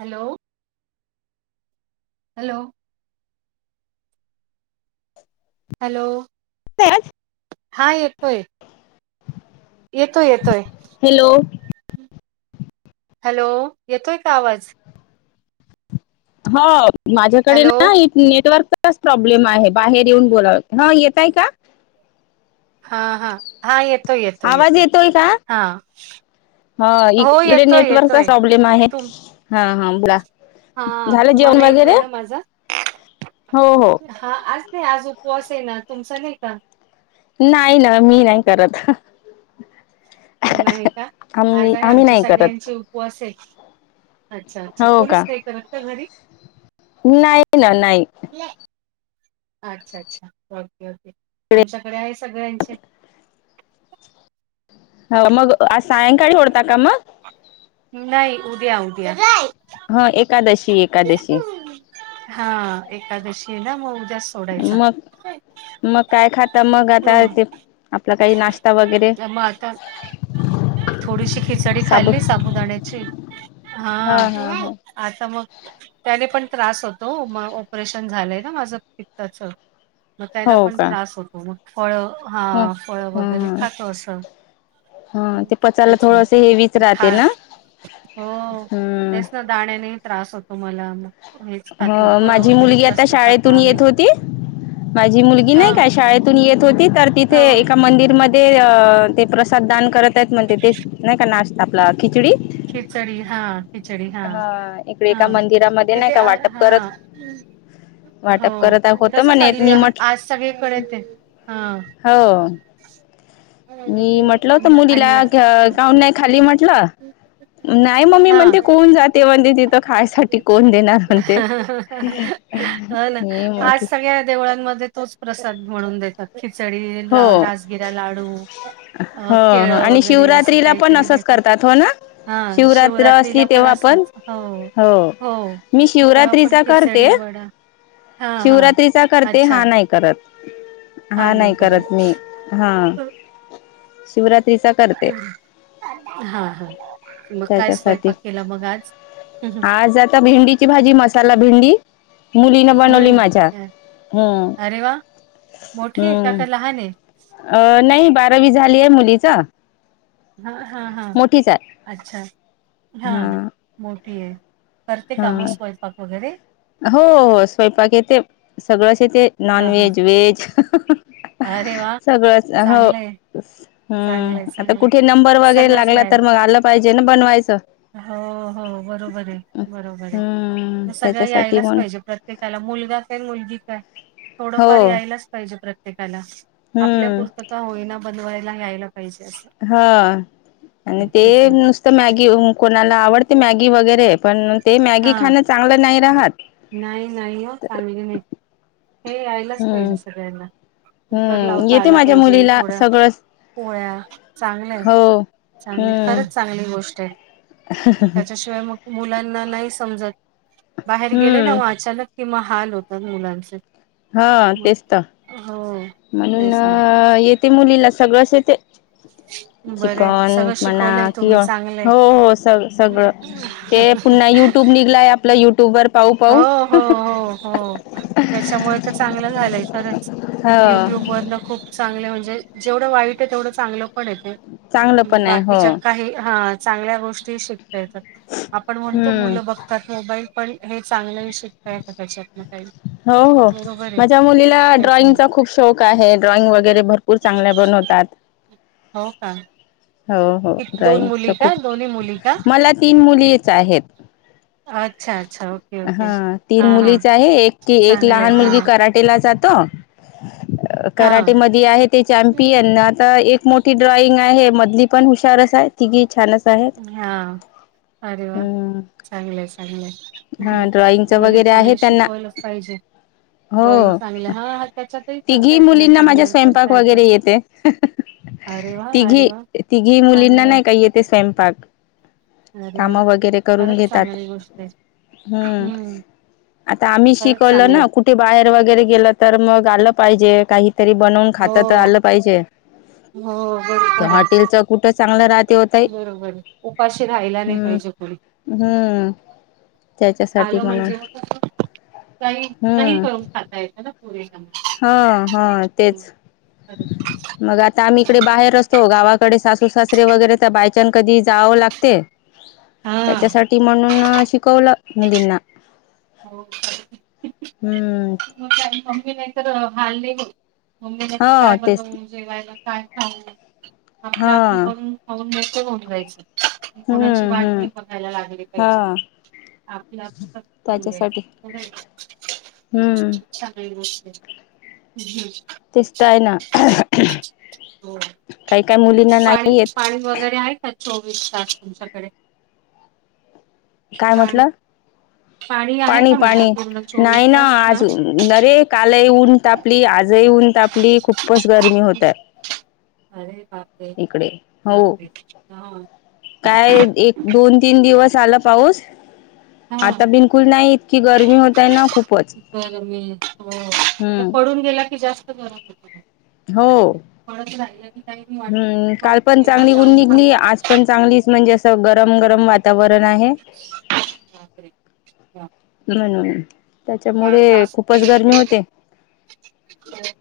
Hello hello hello हा येतोय येतोय येतोय हॅलो हॅलो येतोय का आवाज हो माझ्याकडे हॅलो नाइ नेटवर्कचाच प्रॉब्लेम आहे बाहेर येऊन बोलाव हा येतय का हा हा हा येतोय येतोय आवाज येतोय का हा ह इक हो इकडे येतोय नेटवर्कचा येतोय प्रॉब्लेम आहे तुम हा हा बुला हा झालं तुम्हाला जेवण येतोय वगैरे ना माझा हो हो हा आज नाही आज उपवास आहे ना तुमचा नाही का? नाही ना मी नाही करत. नाही का आज आम्ही आहे आम्ही आमच्या नाही करत सगळ्यांचे उपवास आहे. अच्छा-अच्छा हो का कोणीच नाही करत का घरी? नाही ना नाही. अच्छा-अच्छा ओके ओके इकडे आमच्याकडे आहे सगळ्यांचे. हो मग आज सायंकाळी होडता का मग? नाही उद्या उद्या. हो एकादशी एकादशी. हा एकादशी आहे ना म उद्या सोडायचा. मग मग काय खाता मग आता हम्म ते प आपला काही नाश्ता वगैरे? मग आता थोडीशी खिचडी साबू खाल्ली साबुदाण्याची हा. आता मग त्याने पण त्रास होतो म ऑपरेशन झालंय ना माझं पित्ताचा. मग त्याना हो पण का त्रास होतो मग फळं हा ह फळं वगैरे ह खातो असं. हा हम्म, ते पचायला तेच ना थोडस हेवीच खा राहते ना हो हम्म. तेच ना दाण्याने ही त्रास होतो मला मग. हेच खातो हो फळ माझी वगैरे मुलगी आता जास्त खातो शाळेतून आम्ही येत होती माझी मुलगी हा नाही काय शाळेतून येत होती तर तिथे हो एका मंदिरम ते अ ते प्रसाद दान करत आहेत म्हणते तेच नाही का नाश्ता आपला खिचडी. खिचडी हा खिचडी हा इकडे हा एका मंदिरामध्ये नाही तिथे का आय वाटप हा. करत हो वाटप करत होतं तसंच म्हणे चालू मी आहे म्हट आज सगळीकडे ते हा. हाव. मी म्हटलं होतं मुलीला आणला क काऊन नाही खाल्ली म्हटलं. [unintelligible] नाही मम्मी हा म्हणते कोण जाते म्हणते तिथं खायसाठी कोण देणार म्हणते. हो ना मी आज म्हटलं सगळ्या देवळातमध्ये तोच प्रसाद म्हणून देतात. खिचडी, हो रा राजगिरा लाडू. अ हो हो केळं आणि वगैरे असं शिवरात्रीला पण काहीतरी असंच देतात करता. अथवा ना. हा शिवरात्र असली शिवरात्रीला पण तेव्हा असच हो हो. मी तेव्हा पण शिवरात्रीचा करते खिचडी वडा हा हा शिवरात्रीचा करते हा अच्छा नाही. करत हा नाही करत मी हा. शिवरात्रीचा करते. हा हा मग काय त्याच्यासाठी स्वयंपाक केला मग आज? आज आता भेंडीची भाजी मसाला भेंडी. मुलीना बनवली हम्म माझ्या हम्म. अरे वा मोठी आहे का हम्म का लहान आहे? अ नाही बारावी झाली आहे मुलीचा हा हा हा मोठीच आहे अच्छा हा मोठी आहे. ते कामं हा स्वयपाक वगैरे हो स्वयंपाक येते सगळंच येते नॉन हां, हां. Veg, veg. अरे वा सगळचं हो चांगलं हम्म आहे, आता चांगलं आहे. कुठे नंबर वगैरे सगळंच लागला यायला तर मग आलं पाहिजे ना बनवायचं. हो -हो बरोबर ये, बरोबर ये हम्म म सगळं त्याच्यासाठी यायलाच मण पाहिजे प्रत्य प्रत्येकाला मुलगा काय, मुलगी काय हो थोडंफार यायलाचं पाहिजे प्रत्येकाला. हम्म आपल्यापूरत का होईना बनवायला यायला पाहिजे असं. हा आणि ते तेच ना. नुसं मॅगी म कोणाला आवडते मॅगी वगैरे पण ते मॅगी खाणं चांगलं नाही राहात. नाही-नाही हं चांगली नाही. हे यायलाच हम्म पाहिजे सगळ्यांना. कुकर हम्म, लावता येते आला माझ्या पाहिजे, मुलीला थोडा सगळंच. पोळ्या, चांगलंय हो -चांगलंय हम्म खरंच चांगली गोष्ट आहे, म त्याच्याशिवाय मग मुलांना नाही समजत. बाहेर गेले ना हम्म ओ अचानक कि मं हाल होतात मुलांचे. हा, मग हेच त हो. म्हणून तेच ना अं येते मुलीला सगळंच येते. बरं चिकन सगळं म्हणा शिकवलंय तुम्ही किवा, चांगलंय हो हो सगळंच. सगळं, ते पुन्हा युट्यूब निघलंय, आपलं युट्यूबवर हो -हो, हो -हो त्याच्यामुळे तर चांगलं झालंय खरंच, ह युट्यूब वरन खूप चांगलं म्हणजे जेवढं वाईट ये तेवढं चांगलं पण आहे ते, चांगलं म्हणजे पण आहे हो बाकीच्यात काही हा चांगल्या गोष्टी शिकता येतात, आपण म्हणतो हम्म मुलं बघतात मोबाईल पण हे चांगलं शिक शिकताय येत त्याच्यातनं काही हो -हो बरोबर आहे माझ्या मुलीला तेच ना. ड्रॉइंगचा खूप शौक आहे, ड्रॉइंग वगैरे भर पुर चांगल्या बनवतात. हो का? हो -हो कित दोन ड्रॉइंगच मुली का खूप, दोन्ही मुली का? मला तीन मुलीच आहेत. अच्छा-अच्छा, ओके-ओके. हा तीन मुलीच आहे, एक ती लहान हा मुलगी कराटेला जातो कराटे हा. मधी आहे ती चॅमपियन ना एक मोठी ड्रॉइंग आहे, मधली पण हुशारच आहे, तिघी छानच आहेत. हा अरे वा, हम्म चांगलंय- हा चांगलंय. ड्रॉइंगच बरे वगैरे आहे चांगले त्यांना शिकवलंच पाहिजे. ड्रॉइंग हो, चांगलं हा हा त्याच्यातही करता तिघी येतं ना मुलींना माझ्या करिअर स्वयंपाक करता येतं. वगैरे येते. अरे वा अरे तिघी, वा तिघी मुलींना चांगलंय नाही का येते स्वयंपाक. अरे वा, कामं वगैरे करून खरचं घेतात चांगली गोष्ट आहे, हम्म. आता आम्ही खरंच शिकवलं चांगले ना कुठे बाहेर वगैरे गेलं, तर मग आलं पाहिजे काही तरी बनवून हो खाता तर आलं पाहिजे, हो ते बरोबर आहे हॉटेलचं कुठं चांगलं राहत. बरोबर ये, उपाशी राहिल्या नाही हम्म पाहिजे पोरी. हम्म, त्याच्यासाठी म्हणून काही-काही हम्म करून खाता येतं ना पोरीना. हा -हा तेच, मग आता आम्ही इकडे बाहेर असतो गावात कडे सासू- सासरे वगैरे तर बायचान्स कधी जावं लागते. हा त्याच्यासाठी म्हणून अं शिकवलं मुलींना. हो, हम्म. म काय मम्मी नाही तर हालं नही होईल, मम्मी नाही तर काय हा तेच बनवु. जेवायला काय खाऊ आपलं हा आपलं बनवून खाऊून मस्त होऊन जायचं. कोणाची हम्म वाट हम्म नाही बघायला लागली हा पाहिजे. आपलं आपलं तर खाऊन त्याच्यासाठी घ्यायचं [unintelligible] हम्म. [unintelligible] तेच तर आहे ना, हो काही काही मुलींना पाणी नाही येत. पाणी वगैरे आहे का चोवीस तास तुमच्याकडे? काय पाणी म्हटलं? आहे पाणी का म्हटलं पाणी पूर्ण चोवीस नाही ना तास हा आज अरे कालही ऊन तापली आजही ऊन ताप पली खूपच गरमी होतात अरे बापरे इकडे हो. बापरे [unintelligible] काय एक दोन तीन दिवस आला पाऊस हा आता बिलकुल नाही इ तकी गरमी होतंय ना खूप तर मी हो, तर हम्म पडून गेला की जास्त गरम होतंय. हो. पळत राहिलं की काही मी वाटत नाही. हम्म काल पडून पण घेऊन चांगली ऊन जाऊन निघली थांबलं की आज पण चांगलीच म्हणजे असं गरम गरम वाता तावरण आहे बापरे बाप म्हणून फार त्याच्यामुळे त्रास होतो खूपच मग गरमी होते. ते.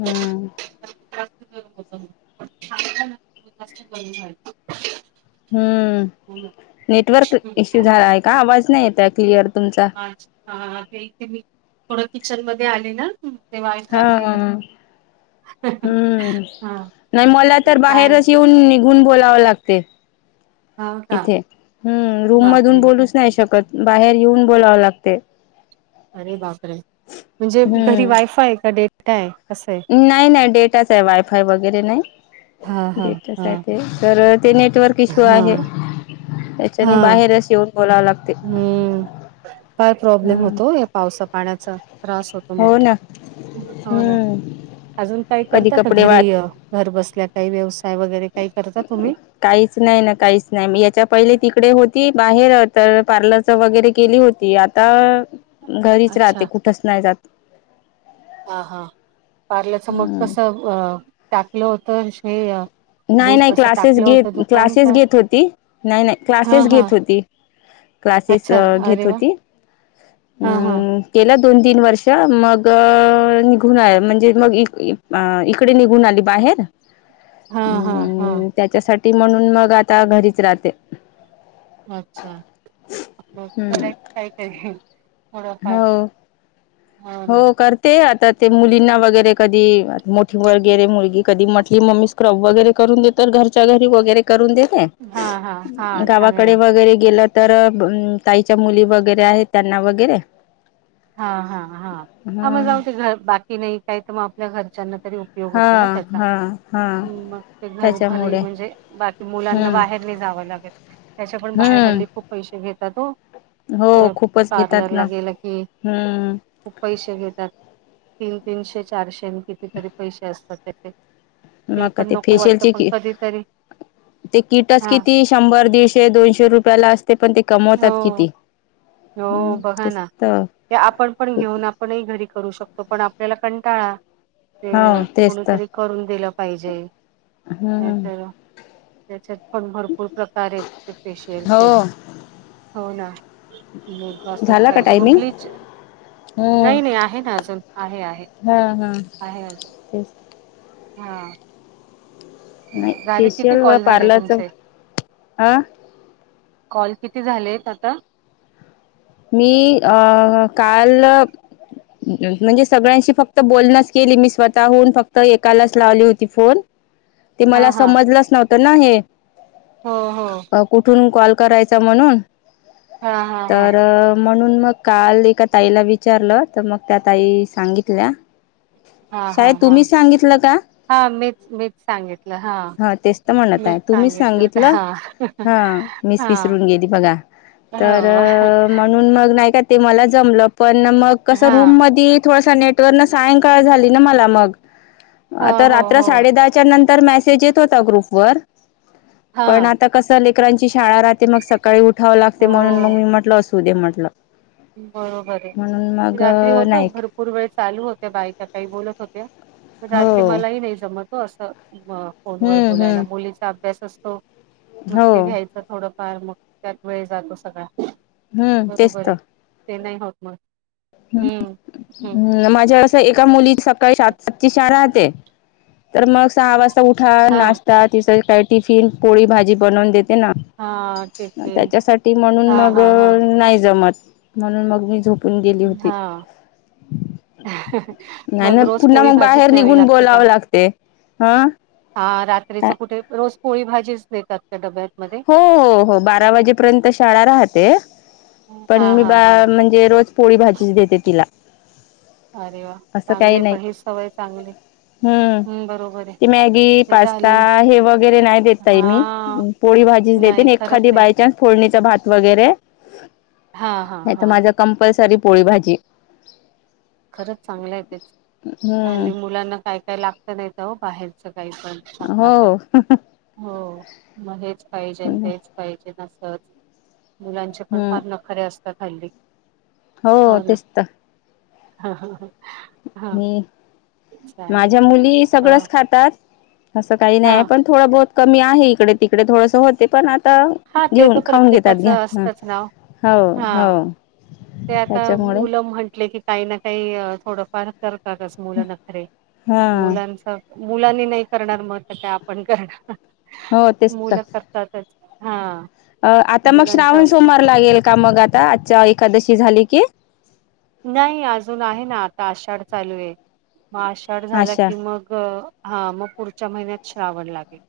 हम्म. तर जास्त गरम [unintelligible] हो ना. हम्म नेटवर्क हम्म. इश्यू झालाय का आवाज नाही येतय क्लिअर तुमचा अच्छा हां ते इथे मी थोडं किचन मध्ये आले ना इथे वायफाय हा नाही [unintelligible] हम्म हा नाही मला तर काय बाहेरच येऊन निघूनच बोलावं लागते हो का इथे हम्म रूम मधून बापरे बोलूच नाही शकत बाहेर येऊन बोलावं लागते. अरे बापरे! म्हणजे घरी हम्म वायफाय आहे का डेटा आहे? कसं आहे? नाही नाही डेटाच आहे वायफाय वगैरे नाही, हा हा डेटाच हा आहे ते. तर ते नेटवर्क इश्यू हा आहे हा त्याच्यानी बाहेरच येऊन बोलावं लाग हम्म फार प्रॉब्लेम हम्म होतो या पावसा-पाण्याचा त्रास होत तो मग, हो ना हो ना, हम्म अजून काय कधी करता का कपडे घरी वाच घर बसल्या काही व्यवसाय वगैरे काय करता तुम्ही? काहीच नाही ना काहीच नाही मी याच्या पहिले तिकडे होती बाहेर तर पार्लरच वगैरे केली होती आ ता घरीच राहते अच्छा कुठच नाही जात. हां हां पार्लरच मग हम्म कसं टाकलं होतं हे नाही बूट नाही असं क्लासेस टाकलं घेत, होतं दुकान क्लासेस का घेत होती नाही नाही हा क्लासेस हा घेत होती. क्लासेस घेत होती. हां हां. केला दोन तीन वर्ष मग निघून आहे, म्हणजे मग इक इकडे निघून आली बाहेर. हां हां हां. अं त्याच्यासाठी म्हणून मग आता घरीच राहते. अच्छा! मग हम्म करायचं काय तरी थोडंफार हो हो करते आता ते मुलींना वगैरे कधी मोठी वगैरे मुलगी कधी म्हटली मम्मी क्रब वगैरे करून देत तर घरच्या घरी वगैरे करून देता हा हा आहे, हा गावाकडे चांगलंय वगैरे गेलात. तर ताईच्या मुली वगैरे आहेत त्यांना वगैरे हा हा हा हा मग जाऊ ते घर बाकी नाही काय तर मग आपल्या घरच्यांना तरी हा हा हा ह मग ते घर घरी त्याच्यामुळे म्हणजे बाकी मुलांना हम्म बाहेर नाही जावं लागत. त्याच्या पण बाहेर हल्ली हम्म खूप पैसे घेतात ओ. हो खूपच घेतात ना की हम्म खूप पैसे घेतात, तीन तीनशे चारशे आणि कितीतरी पैसे असतात त्याचे मग पण ते नको वाटत फेशियलची पण किट, कधीतरी ते किटस हा किती शंभर दीडशे दोनशे रुपयाला असते पण ते हो कमवतात किती. हम्म हो बघा तेच ना. तर हे आपण पण खूप घेऊन आपणही घरी करू शकतो पण आपल्याला कंटाळा- हो ते तेच तर कोणीतरी करून दिलं पाहिजे, नाही हम्म तर त्याच्यात पण भरपूर प्रकार आहेत ते फेशियलचे, हो हो ना लोक असतात झाला का पाहिजे मग टायमिंग ब्लीच हम्म नाही नाही आहेत अजून आहे आहे, हा हा आहे अजून. तेच हा. नाही झाले किती फेशियल व कॉल झाले पार्लरच तुमचे? अ कॉल किती झालेत आता? मी अ काल म्हणजे सगळ्यांशी फक्त बोलणच केली मी स्वतःहून, फक्त एकालाच लावली होती फोन. ते हा मला हा समजलंच नव्हतं ना हे हो हो कुठून कॉल करायचा म्हणून. हा हा हा अ म्हणून मग काल एका ताईला विचारलं, तर मग त्या ताई सांगितल्या हा हा साहेब, हा तुम्ही सांगितलं का? हा मीच मीच सांगितलं हा, तेच तर म्हणत मीच आहे तुम्हीच सांगितलं हा. हा मीस हा विसरून गेली बघा तर हो मग म्हणून मग नाही का ते मला जमलं पण नाही, मग कस हा रूम मध्ये थोडासा नेट. म मग तारा सांयकाळ झाली ना मला मग हो आता हो राञ हो साडे दहा त्यानंतर मॅसेज येत होता गृप वर हा पण आत्ता कसं लेकरांची शाळा राहते मग सकाळी उठावं लागते, म्हणून हो मग मी म्हटलं असू देे म्हटलं. बरोबर म्हणून आहे मग रात्री होत नाही भरपूर पूर्वेळ चालू होत्या, बायका काही बोलत होत्या पण हो रात्री मलाही नाही जमत. असं असत मग फोन वर हम्म बोलायला हम्म मुलीचा अभ्यास असतो मग हो ते घ्यायच. थोडंफार मग त्यात वेळ जातो सगळा हम्म तेच बरोबर तर आहे. ते नाही होत मग हम्म. हम्म हम् माझ्या वेळेस एका मुलीत सकाळी सातची शाळा राहते तर मग सहा वाज तो उठा हा नाश्ता तिस काही टिफिन पोळी भाजी बनवून देते ना. हा टिफिन त्याच्यासाठी म्हणून हा मग हा हा नाही जमत, म्हणून मग मी झोप कोण गेली होती. अ [unintelligible] नाही ना, पुन्हा मग बाहेर निघून बोलावं लागते हं. हा काय रात्रीचं कुठे? रोज पोळी भाजीचं देतात त्या डब्यातमध्ये? हो हो हो.. बारा वाजेपर्यंत शाळा राहते पण हा हा हा मी जे रोज पोळी भाजीचं देते तिला. अरे वा! असं काही चांगले नाही पण ही सवय चांगलीयं. हम्म ते मॅगी, नाही तर पास्ता हल्ली हे वगैरे नाही देत ताई मी. हा पोळी भाजीचं नाही देते. खरंच एखादी आहे बाय चान्स फोडणीचा भात वगैरे हा हा हा तर माझा कंपलसरी पोळी भाजी. खरंच चांगलं आहे तेच. हम्म हल्ली मुलांना काय काय लागत नाही तर हो बाहेरचं काही पण. [unintelligible] हो [unintelligible] हो मग हेचं पाहिजे तेचं पाहिजे असचं मुलांचे पण हम्म फार नक् खरे असतात हल्ली. हो तेचं तर. हा हा हा. मी चालेल माझ्या मुली अ, सगळचं खातात असं काही नाही हा पण थोडं बहुत कमी आहे इकडे तिकडे थोडंसं होते पण त हा ते तर घेऊनं खाऊनं घेतात प्रत्येकाचं घ्या ह असतंच नाव हो हो. हा ते आता त्याच्यामुळे मुल म्हंटले की काही ना काही थोडंफार करतातचं मुलं नखरे हा मुलाचं मुलांनी नाही करणार मग काय तर आपण करणार हो तेच तर मुलं करतातचं. अ आता मग श्रावण असत सोमवार सगळं. लागेल का मग आता आजच्या एकादशी झाली की नाही अजून आहे ना आता आषाढं चालू आहे मग आषाढं झाला अशा की मग हा मग पुढच्या महिन्यात श्रावण लागेल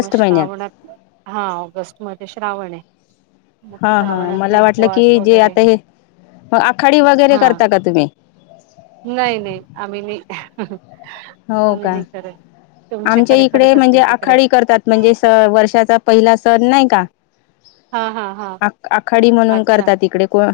मग महिन्यात श्रावणात हा ऑगस्ट मध्ये श्रावण आहे. मग हा हा श्रावणातले मला वाटलं की उपवास जे वगैरे आता हे मग आखाडी वगैरे हा करता का तुम्ही? नाही नाही आम्ही नाही. हो आम्ही का.. नाही करत. आमच्या तुमच्याकडे इकडे करत म्हणजे असतील तिकडे आखाडी करतात. म्हणजे स वर्षाचा पहिला सण नाही का? हा हा हा आ आखाडी म्हणून अच्छा करतात इकडे को